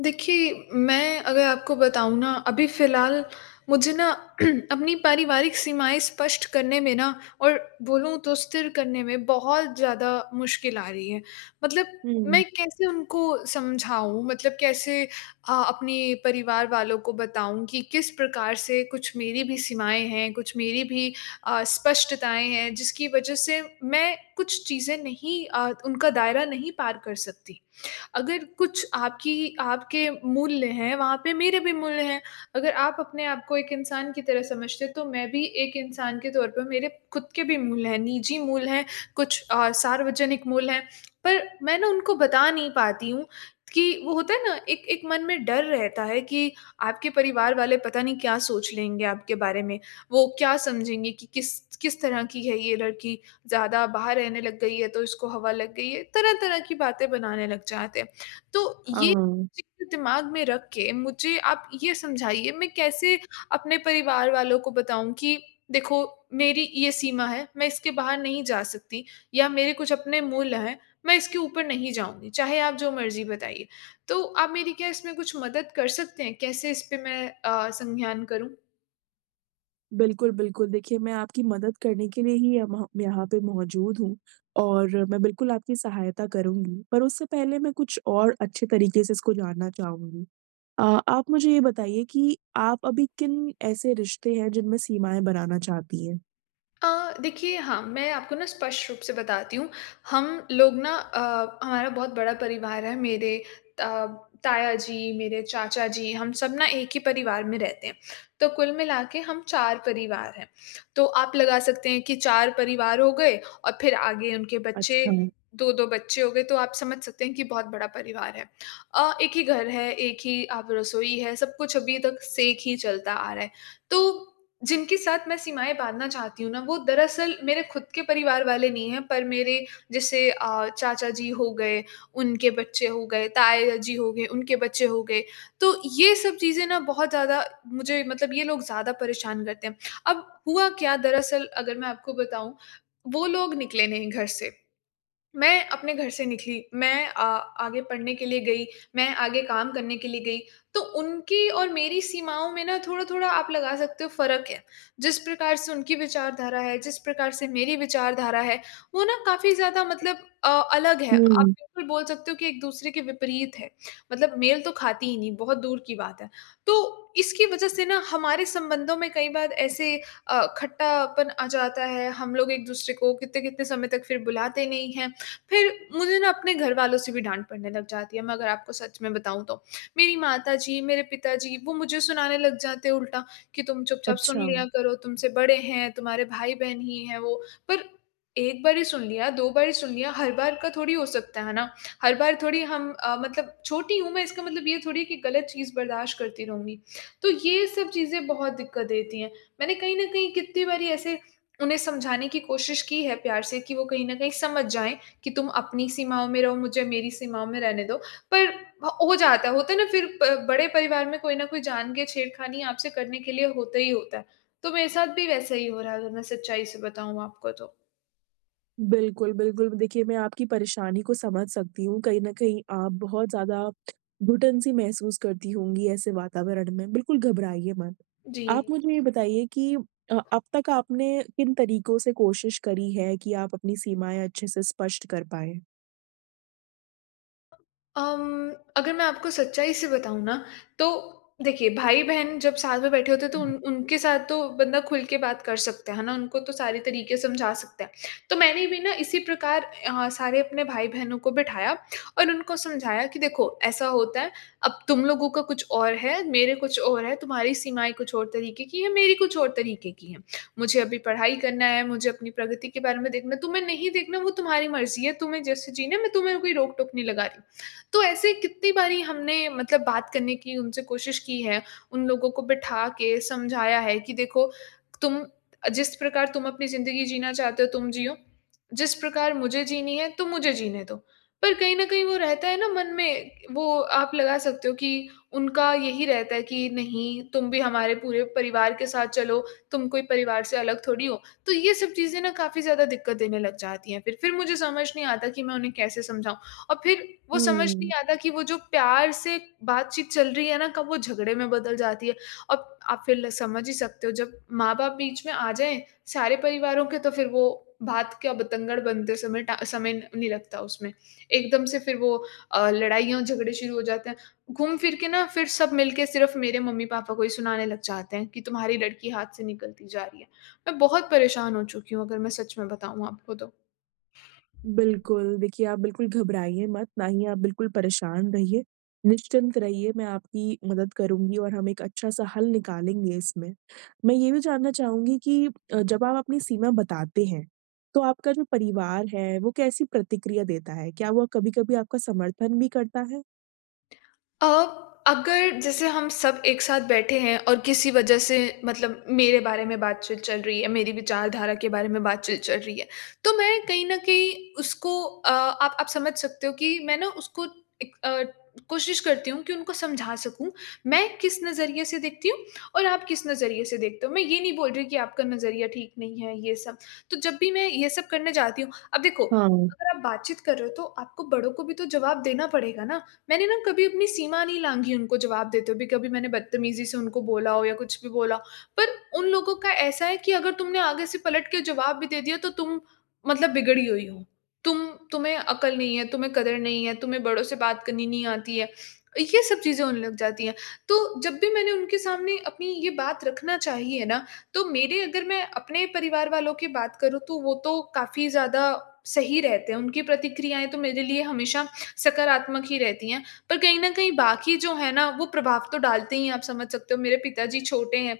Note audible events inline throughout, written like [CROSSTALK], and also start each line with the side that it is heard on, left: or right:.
left: देखिए, मैं अगर आपको बताऊँ ना, अभी फ़िलहाल मुझे ना [CLEARS THROAT] अपनी पारिवारिक सीमाएँ स्पष्ट करने में ना और बोलूँ तो स्थिर करने में बहुत ज़्यादा मुश्किल आ रही है। मतलब
right: हुँ।
left: मैं कैसे उनको समझाऊँ? मतलब कैसे अपने परिवार वालों को बताऊँ कि किस प्रकार से कुछ मेरी भी सीमाएँ हैं, कुछ मेरी भी स्पष्टताएँ हैं, जिसकी वजह से मैं कुछ चीज़ें नहीं उनका दायरा नहीं पार कर सकती। अगर कुछ आपकी आपके मूल्य हैं, वहाँ पे मेरे भी मूल्य हैं। अगर आप अपने आप को एक इंसान की तरह समझते हैं, तो मैं भी एक इंसान के तौर पे मेरे खुद के भी मूल्य हैं, निजी मूल्य हैं, कुछ सार्वजनिक मूल्य हैं। पर मैं ना उनको बता नहीं पाती हूँ कि वो होता है ना एक एक मन में डर रहता है कि आपके परिवार वाले पता नहीं क्या सोच लेंगे आपके बारे में। वो क्या समझेंगे कि किस किस तरह की है ये लड़की? ज़्यादा बाहर रहने लग गई है तो इसको हवा लग गई है, तरह-तरह की बातें बनाने लग जाते हैं। तो ये
right: हाँ।
left: चीज़ें दिमाग में रख के मुझे आप ये समझाइए मैं कैसे अपने परिवार वालों को बताऊँ कि देखो मेरी ये सीमा है, मैं इसके बाहर नहीं जा सकती या मेरे कुछ अपने मूल्य हैं, मैं इसके ऊपर नहीं जाऊँगी, चाहे आप जो मर्ज़ी बताइए। तो आप मेरी क्या इसमें कुछ मदद कर सकते हैं? कैसे इस पे मैं संज्ञान करूँ?
right: बिल्कुल, बिल्कुल। देखिए, मैं आपकी मदद करने के लिए ही यमह यहाँ पे मौजूद हूँ और मैं बिल्कुल आपकी सहायता करूँगी। पर उससे पहले मैं कुछ और अच्छे तरीके से इसको जानना चाहूँगी। अ, आप मुझे ये बताइए कि आप अभी किन ऐसे रिश्ते हैं जिनमें सीमाएँ बनाना चाहती हैं?
left: देखिए हाँ, मैं आपको ना स्पष्ट रूप से बताती हूँ। हम लोग ना हमारा बहुत बड़ा परिवार है मेरे अ, ताया जी, मेरे चाचा जी, हम सब ना एक ही परिवार में रहते हैं। तो कुल मिला के हम 4 परिवार हैं। तो आप लगा सकते हैं कि 4 परिवार हो गए और फिर आगे उनके बच्चे
right: अच्छा।
left: 2-2 बच्चे हो गए, तो आप समझ सकते हैं कि बहुत बड़ा परिवार है। एक ही घर है, एक ही अब रसोई है, सब कुछ अभी तक सेक ही चलता आ रहा है। तो जिनके साथ मैं सीमाएँ बाँधना चाहती हूँ ना, वो दरअसल मेरे खुद के परिवार वाले नहीं हैं, पर मेरे जैसे चाचा जी हो गए, उनके बच्चे हो गए, ताया जी हो गए, उनके बच्चे हो गए। तो ये सब चीज़ें ना बहुत ज़्यादा मुझे मतलब ये लोग ज़्यादा परेशान करते हैं। अब हुआ क्या दरअसल अगर मैं आपको बताऊँ, वो लोग निकले नहीं घर से। मैं अपने घर से निकली, मैं आगे पढ़ने के लिए गई, मैं आगे काम करने के लिए गई, तो उनकी और मेरी सीमाओं में ना थोड़ा-थोड़ा आप लगा सकते हो फ़र्क है। जिस प्रकार से उनकी विचारधारा है, जिस प्रकार से मेरी विचारधारा है, वो ना काफ़ी ज़्यादा मतलब अलग है। आप
right: हुँ।
left: बिल्कुल बोल सकते हो कि एक-दूसरे के विपरीत है। मतलब मेल तो खाती ही नहीं, बहुत दूर की बात है। तो इसकी वज़ह से ना हमारे संबंधों में कई बार ऐसे खट्टापन आ जाता है, हम लोग एक-दूसरे को कितने-कितने समय तक फिर बुलाते नहीं हैं। फिर मुझे ना अपने घर वालों से भी डाँट पड़ने लग जाती है, मैं अगर आपको सच में बताऊँ तो। मेरी माताजी, मेरे पिताजी वो मुझे सुनाने लग जाते हैं उल्टा कि तुम चुपचाप सुन
right: अच्छा।
left: लिया करो, तुमसे बड़े हैं, तुम्हारे भाई-बहन ही हैं वो। पर 1 बार ही सुन लिया, 2 बार ही सुन लिया, हर बार का थोड़ी हो सकता है ना। हर बार थोड़ी हम मतलब छोटी हूँ मैं इसका मतलब ये थोड़ी है कि गलत चीज़ बर्दाश्त करती रहूँगी। तो ये सब चीज़ें बहुत दिक्कत देती हैं। मैंने कहीं न कहीं कितनी बारी ऐसे उन्हें समझाने की कोशिश की है प्यार से कि वो कहीं न कहीं समझ जाएँ। कि तुम अपनी सीमाओं में रहो, मुझे मेरी सीमाओं में रहने दो। पर ह हो जाता है, होता है ना फिर प बड़े परिवार में कोई न कोई जान के छेड़खानी आपसे करने के लिए होता ही होता है। तो मेरे साथ भी वैसा ही हो रहा है अगर मैं सच्चाई से बताऊँ आपको तो।
right: बिल्कुल, बिल्कुल। देखिए, मैं आपकी परेशानी को समझ सकती हूँ। कहीं न कहीं आप बहुत ज़्यादा घुटन-सी महसूस करती होंगी ऐसे वातावरण में। बिल्कुल घबराइए मत।
left: जी।
right: आप मुझे ये बताइए कि अब तक आपने किन तरीकों से कोशिश करी है कि आप अपनी सीमाएँ अच्छे से स्पष्ट कर पाएँ?
left: अम, अगर मैं आपको सच्चाई से बताऊँ ना, तो देखिए भाई-बहन जब साथ में बैठे होते हैं तो उन उनके साथ तो बंदा खुल के बात कर सकता है ना? उनको तो सारे तरीके समझा सकता है। तो मैंने भी ना इसी प्रकार सारे अपने भाई-बहनों को बिठाया और उनको समझाया कि देखो ऐसा होता है, अब तुम लोगों का कुछ और है, मेरे कुछ और है, तुम्हारी सीमाएँ कुछ और तरीके की हैं, मेरी कुछ और तरीके की हैं। मुझे अभी पढ़ाई करना है, मुझे अपनी प्रगति के बारे में देखना है, तुम्हें नहीं देखना वो तुम्हारी मर्ज़ी है, तुम्हें जैसे जीना है मैं तुम्हें कोई रोक-टोक नहीं लगा रही। तो ऐसे कितनी बारी हमने मतलब बात करने की उनसे कोशिश की है, उन लोगों को बिठा के समझाया है कि देखो तुम जिस प्रकार तुम अपनी ज़िंदगी जीना चाहते हो तुम जियो, जिस प्रकार मुझे जीनी है तो मुझे जीने दो। पर कहीं न कहीं वो रहता है ना मन में, वो आप लगा सकते हो कि उनका यही रहता है कि नहीं तुम भी हमारे पूरे परिवार के साथ चलो, तुम कोई परिवार से अलग थोड़ी हो। तो ये सब चीज़ें ना काफ़ी ज़्यादा दिक्कत देने लग जाती हैं फिर। फिर मुझे समझ नहीं आता कि मैं उन्हें कैसे समझाऊँ? और फिर वो समझ नहीं
right: हुँ।
left: आता कि वो जो प्यार से बातचीत चल रही है ना कब वो झगड़े में बदल जाती है। अब आप फिर ल समझ ही सकते हो जब माँ-बाप बीच में आ जाएँ सारे परिवारों के तो फिर वो बात क्या बतंगड़ बनते समय टा समय नहीं लगता उसमें। एकदम से फिर वो लड़ाइयाँ झगड़े शुरू हो जाते हैं। घूम फिर के ना फिर सब मिलके सिर्फ़ मेरे मम्मी-पापा को ही सुनाने लग जाते हैं कि तुम्हारी लड़की हाथ से निकलती जा रही है। मैं बहुत परेशान हो चुकी हूँ अगर मैं सच में बताऊँ आपको तो।
right: बिल्कुल, देखिए आप बिल्कुल घबराइए मत, ना ही आप बिल्कुल परेशान रहिए। निश्चिंत रहिए, मैं आपकी मदद करूँगी और हम एक अच्छा-सा हल निकालेंगे इसमें। मैं ये भी जानना चाहूँगी कि जब आप अपनी सीमा बताते हैं, तो आपका जो परिवार है, वो कैसी प्रतिक्रिया देता है? क्या वो कभी-कभी आपका समर्थन भी करता है?
left: अ, अगर जैसे हम सब एक साथ बैठे हैं और किसी वजह से मतलब मेरे बारे में बातचीत चल रही है, मेरी विचारधारा के बारे में बातचीत चल रही है, तो मैं कहीं न कहीं उसको आप समझ सकते हो कि मैं ना उसको एक कोशिश करती हूँ कि उनको समझा सकूँ, मैं किस नज़रिए से देखती हूँ और आप किस नज़रिए से देखते हो। मैं ये नहीं बोल रही कि आपका नज़रिया ठीक नहीं है, ये सब। तो जब भी मैं ये सब करने जाती हूँ अब देखो,
right: हाँ।
left: अगर आप बातचीत कर रहे हो तो आपको बड़ों को भी तो जवाब देना पड़ेगा ना। मैंने ना कभी अपनी सीमा नहीं लांघी उनको जवाब देते हुए भी, कभी मैंने बदतमीज़ी से उनको बोला हो या कुछ भी बोला हो। पर उन लोगों का ऐसा है कि अगर तुमने आगे से पलट के जवाब भी दे दिया तो तुम मतलब बिगड़ी हुई हो। तुम तुम्हें अकल नहीं है, तुम्हें कदर नहीं है, तुम्हें बड़ों से बात करनी नहीं आती है। ये सब चीज़ें होने लग जाती हैं। तो जब भी मैंने उनके सामने अपनी ये बात रखना चाहिए ना, तो मेरे अगर मैं अपने परिवार वालों की बात करूँ तो वो तो काफ़ी ज़्यादा सही रहते हैं। उनकी प्रतिक्रियाएँ तो मेरे लिए हमेशा सकारात्मक ही रहती हैं। पर कहीं न कहीं बाकी जो है ना, वो प्रभाव तो डालते ही हैं, आप समझ सकते हो मेरे पिताजी छोटे हैं।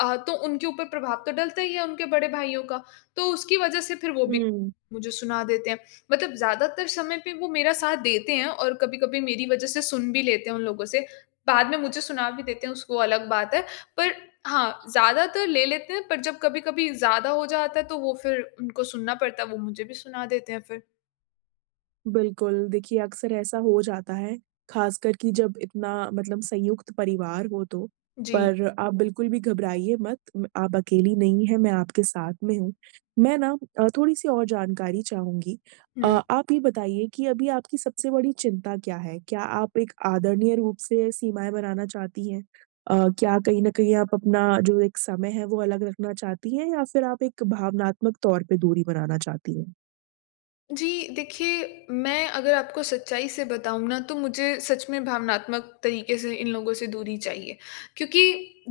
left: तो उनके ऊपर प्रभाव तो डलता ही है उनके बड़े भाइयों का, तो उसकी वज़ह से फिर वो भी
right: हुँ।
left: मुझे सुना देते हैं। मतलब ज़्यादातर समय पे वो मेरा साथ देते हैं और कभी-कभी मेरी वज़ह से सुन भी लेते हैं उन लोगों से। बाद में मुझे सुना भी देते हैं, उसको अलग बात है। पर हाँ, ज़्यादातर ले लेते हैं पर जब कभी-कभी ज़्यादा हो जाता है, तो वो फिर उनको सुनना पड़ता है, वो मुझे भी सुना देते हैं फिर।
right: बिल्कुल, देखिए अक्सर ऐसा हो जाता है, ख़ासकर कि जब इतना मतलब संयुक्त परिवार हो तो।
left: जी।
right: पर आप बिल्कुल भी घबराइए मत, म आप अकेली नहीं हैं, मैं आपके साथ में हूँ। मैं ना थोड़ी-सी और जानकारी चाहूँगी।
left: हुँ।
right: आप ये बताइए कि अभी आपकी सबसे बड़ी चिंता क्या है? क्या आप एक आदरणीय रूप से सीमाएँ बनाना चाहती हैं? क्या कहीं न कहीं आप अपना जो एक समय है, वो अलग रखना चाहती हैं या फिर आप एक भावनात्मक तौर पे दूरी बनाना चाहती हैं?
left: जी, देखिए, मैं अगर आपको सच्चाई से बताऊँ ना, तो मुझे सच में भावनात्मक तरीके से इन लोगों से दूरी चाहिए। क्योंकि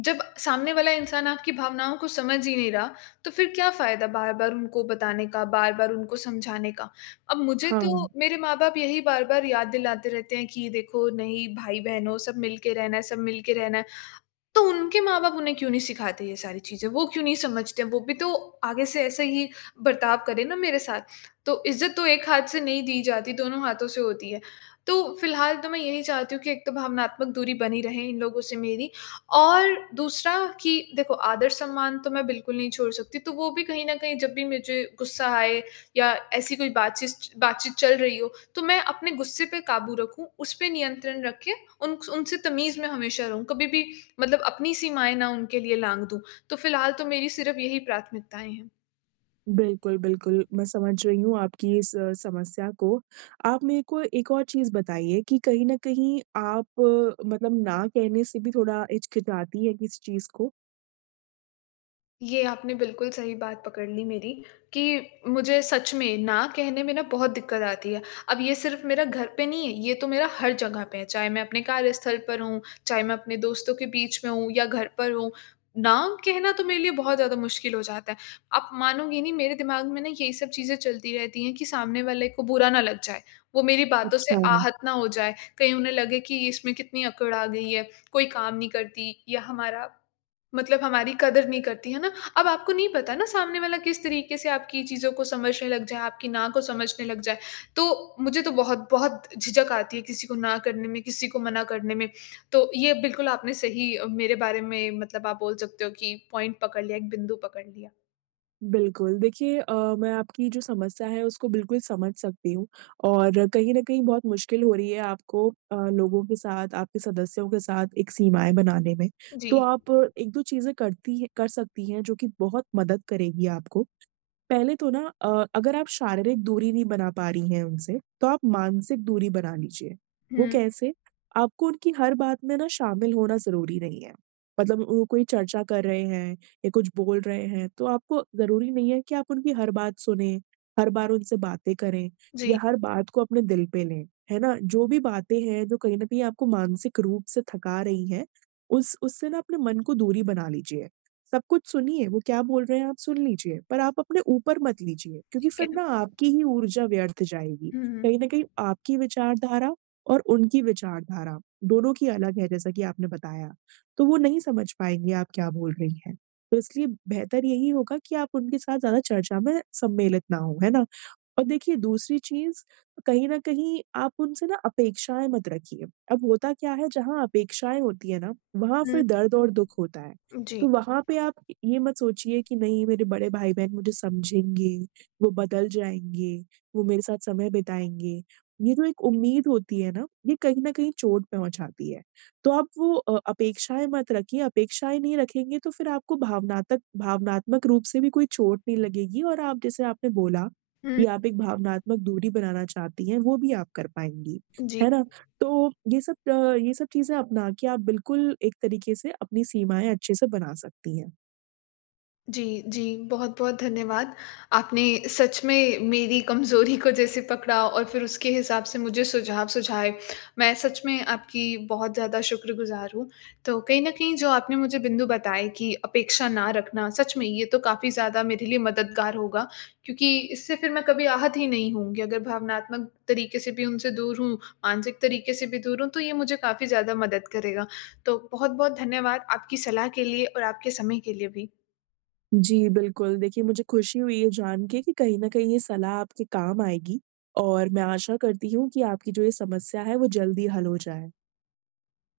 left: जब सामने वाला इंसान आपकी भावनाओं को समझ ही नहीं रहा, तो फिर क्या फ़ायदा बार-बार उनको बताने का, बार-बार उनको समझाने का। अब मुझे
right: हाँ।
left: तो मेरे माँ-बाप यही बार-बार याद दिलाते रहते हैं कि देखो नहीं भाई-बहन हो, सब मिल के रहना है, सब मिल के रहना है। तो उनके माँ-बाप उन्हें क्यों नहीं सिखाते ये सारी चीज़ें? वो क्यों नहीं समझते? वो भी तो आगे से ऐसा ही बर्ताव करें ना मेरे साथ। तो इज़्ज़त तो एक हाथ से नहीं दी जाती, दोनों हाथों से होती है। तो फ़िलहाल तो मैं यही चाहती हूँ कि एक तो भावनात्मक दूरी बनी रहे इन लोगों से मेरी और दूसरा कि देखो आदर-सम्मान तो मैं बिल्कुल नहीं छोड़ सकती, तो वो भी कहीं न कहीं जब भी मुझे गुस्सा आए या ऐसी कोई बातचीत बातचीत चल रही हो, तो मैं अपने गुस्से पे काबू रखूँ, उस पे नियंत्रण रख के उन उनसे तमीज़ में हमेशा रहूँ। कभी भी मतलब अपनी सीमाएँ ना उनके लिए लाँघ दूँ। तो फिलहाल तो मेरी सिर्फ़ यही प्राथमिकताएँ हैं।
right: बिल्कुल, बिल्कुल, मैं समझ रही हूँ आपकी इस समस्या को। आप मेरे को एक और चीज़ बताइए कि कहीं न कहीं आप मतलब ना कहने से भी थोड़ा हिचकिचाती हैं किसी चीज़ को?
left: ये आपने बिल्कुल सही बात पकड़ ली मेरी कि मुझे सच में ना कहने में ना बहुत दिक्कत आती है। अब ये सिर्फ़ मेरा घर पे नहीं है, ये तो मेरा हर जगह पे है। चाहे मैं अपने कार्यस्थल पर हूँ, चाहे मैं अपने दोस्तों के बीच में हूँ या घर पर हूँ। ना कहना तो मेरे लिए बहुत ज़्यादा मुश्किल हो जाता है। आप मानोगे नहीं मेरे दिमाग में ना यही सब चीज़ें चलती रहती हैं कि सामने वाले को बुरा ना लग जाए। वो मेरी बातों से
right: हाँ।
left: आहत ना हो जाए। कहीं उन्हें लगे कि इसमें कितनी अकड़ आ गई है, कोई काम नहीं करती या हमारा मतलब हमारी कदर नहीं करती, है ना? अब आपको नहीं पता ना सामने वाला किस तरीके से आपकी चीज़ों को समझने लग जाए, आपकी ना को समझने लग जाए। तो मुझे तो बहुत-बहुत झिझक आती है किसी को ना करने में, किसी को मना करने में। तो ये बिल्कुल आपने सही मेरे बारे में मतलब आप बोल सकते हो कि पॉइंट पकड़ लिया, एक बिंदु पकड़ लिया।
right: बिल्कुल, देखिए मैं आपकी जो समस्या है उसको बिल्कुल समझ सकती हूँ और कहीं न कहीं बहुत मुश्किल हो रही है आपको लोगों के साथ, आपके सदस्यों के साथ एक सीमाएँ बनाने में।
left: जी।
right: तो आप 1-2 चीज़ें करती हैं कर सकती हैं जो कि बहुत मदद करेगी आपको। पहले तो ना अगर आप शारीरिक दूरी नहीं बना पा रही हैं उनसे, तो आप मानसिक दूरी बना लीजिए। वो
left: हुँ।
right: कैसे? आपको उनकी हर बात में ना शामिल होना ज़रूरी नहीं है। मतलब वो कोई चर्चा कर रहे हैं या कुछ बोल रहे हैं, तो आपको ज़रूरी नहीं है कि आप उनकी हर बात सुनें, हर बार उनसे बातें करें या
left: जी,
right: हर बात को अपने दिल पे लें, है ना? जो भी बातें हैं, जो कहीं न कहीं आपको मानसिक रूप से थका रही हैं, उस उससे ना अपने मन को दूरी बना लीजिए। सब कुछ सुनिए, वो क्या बोल रहे हैं आप सुन लीजिए, पर आप अपने ऊपर मत लीजिए क्योंकि
left: ठीक
right: फिर
left: है।
right: ना आपकी ही ऊर्जा व्यर्थ जाएगी।
left: हुँ, हुँ।
right: कहीं न कहीं आपकी विचारधारा और उनकी विचारधारा दोनों की अलग है जैसा कि आपने बताया, तो वो नहीं समझ पाएँगे आप क्या बोल रही हैं। तो इसलिए बेहतर यही होगा कि आप उनके साथ ज़्यादा चर्चा में सम्मिलित ना हों, है ना? और देखिए दूसरी चीज़ कहीं न कहीं आप उनसे ना अपेक्षाएँ मत रखिए। अब होता क्या है जहाँ अपेक्षाएँ होती हैं ना, वहाँ फिर
left: हुँ,
right: दर्द और दुःख होता है।
left: जी।
right: तो वहाँ पे आप ये मत सोचिए कि नहीं मेरे बड़े भाई-बहन मुझे समझेंगे, वो बदल जाएँगे, वो मेरे साथ समय बिताएँगे। ये जो एक उम्मीद होती है ना, ये कहीं न कहीं चोट पहुँचाती है। तो आप वो अपेक्षाएँ मत रखिए, अपेक्षाएँ नहीं रखेंगे तो फिर आपको भावनातक भावनात्मक रूप से भी कोई चोट नहीं लगेगी और आप जैसे आपने बोला
left: हुँ,
right: कि आप एक भावनात्मक दूरी बनाना चाहती हैं, वो भी आप कर पाएँगी,
left: जी।
right: है ना? तो ये सब ये सब चीज़ें अपना के आप बिल्कुल एक तरीके से अपनी सीमाएँ अच्छे से बना सकती हैं।
left: जी, जी, बहुत-बहुत धन्यवाद। आपने सच में मेरी कमज़ोरी को जैसे पकड़ा और फिर उसके हिसाब से मुझे सुझाव सुझाए। मैं सच में आपकी बहुत ज़्यादा शुक्रगुज़ार हूँ। तो कहीं न कहीं जो आपने मुझे बिंदु बताए कि अपेक्षा ना रखना, सच में ये तो काफ़ी ज़्यादा मेरे लिए मददगार होगा क्योंकि इससे फिर मैं कभी आहत ही नहीं होंगी। अगर भावनात्मक तरीके से भी उनसे दूर हूँ, मानसिक तरीके से भी दूर हूँ, तो ये मुझे काफ़ी ज़्यादा मदद करेगा। तो बहुत-बहुत धन्यवाद आपकी सलाह के लिए और आपके समय के लिए भी।
right: जी, बिल्कुल, देखिए मुझे खुशी हुई है जान के कि कहीं न कहीं ये सलाह आपके काम आएगी और मैं आशा करती हूँ कि आपकी जो ये समस्या है वो जल्दी हल हो जाए।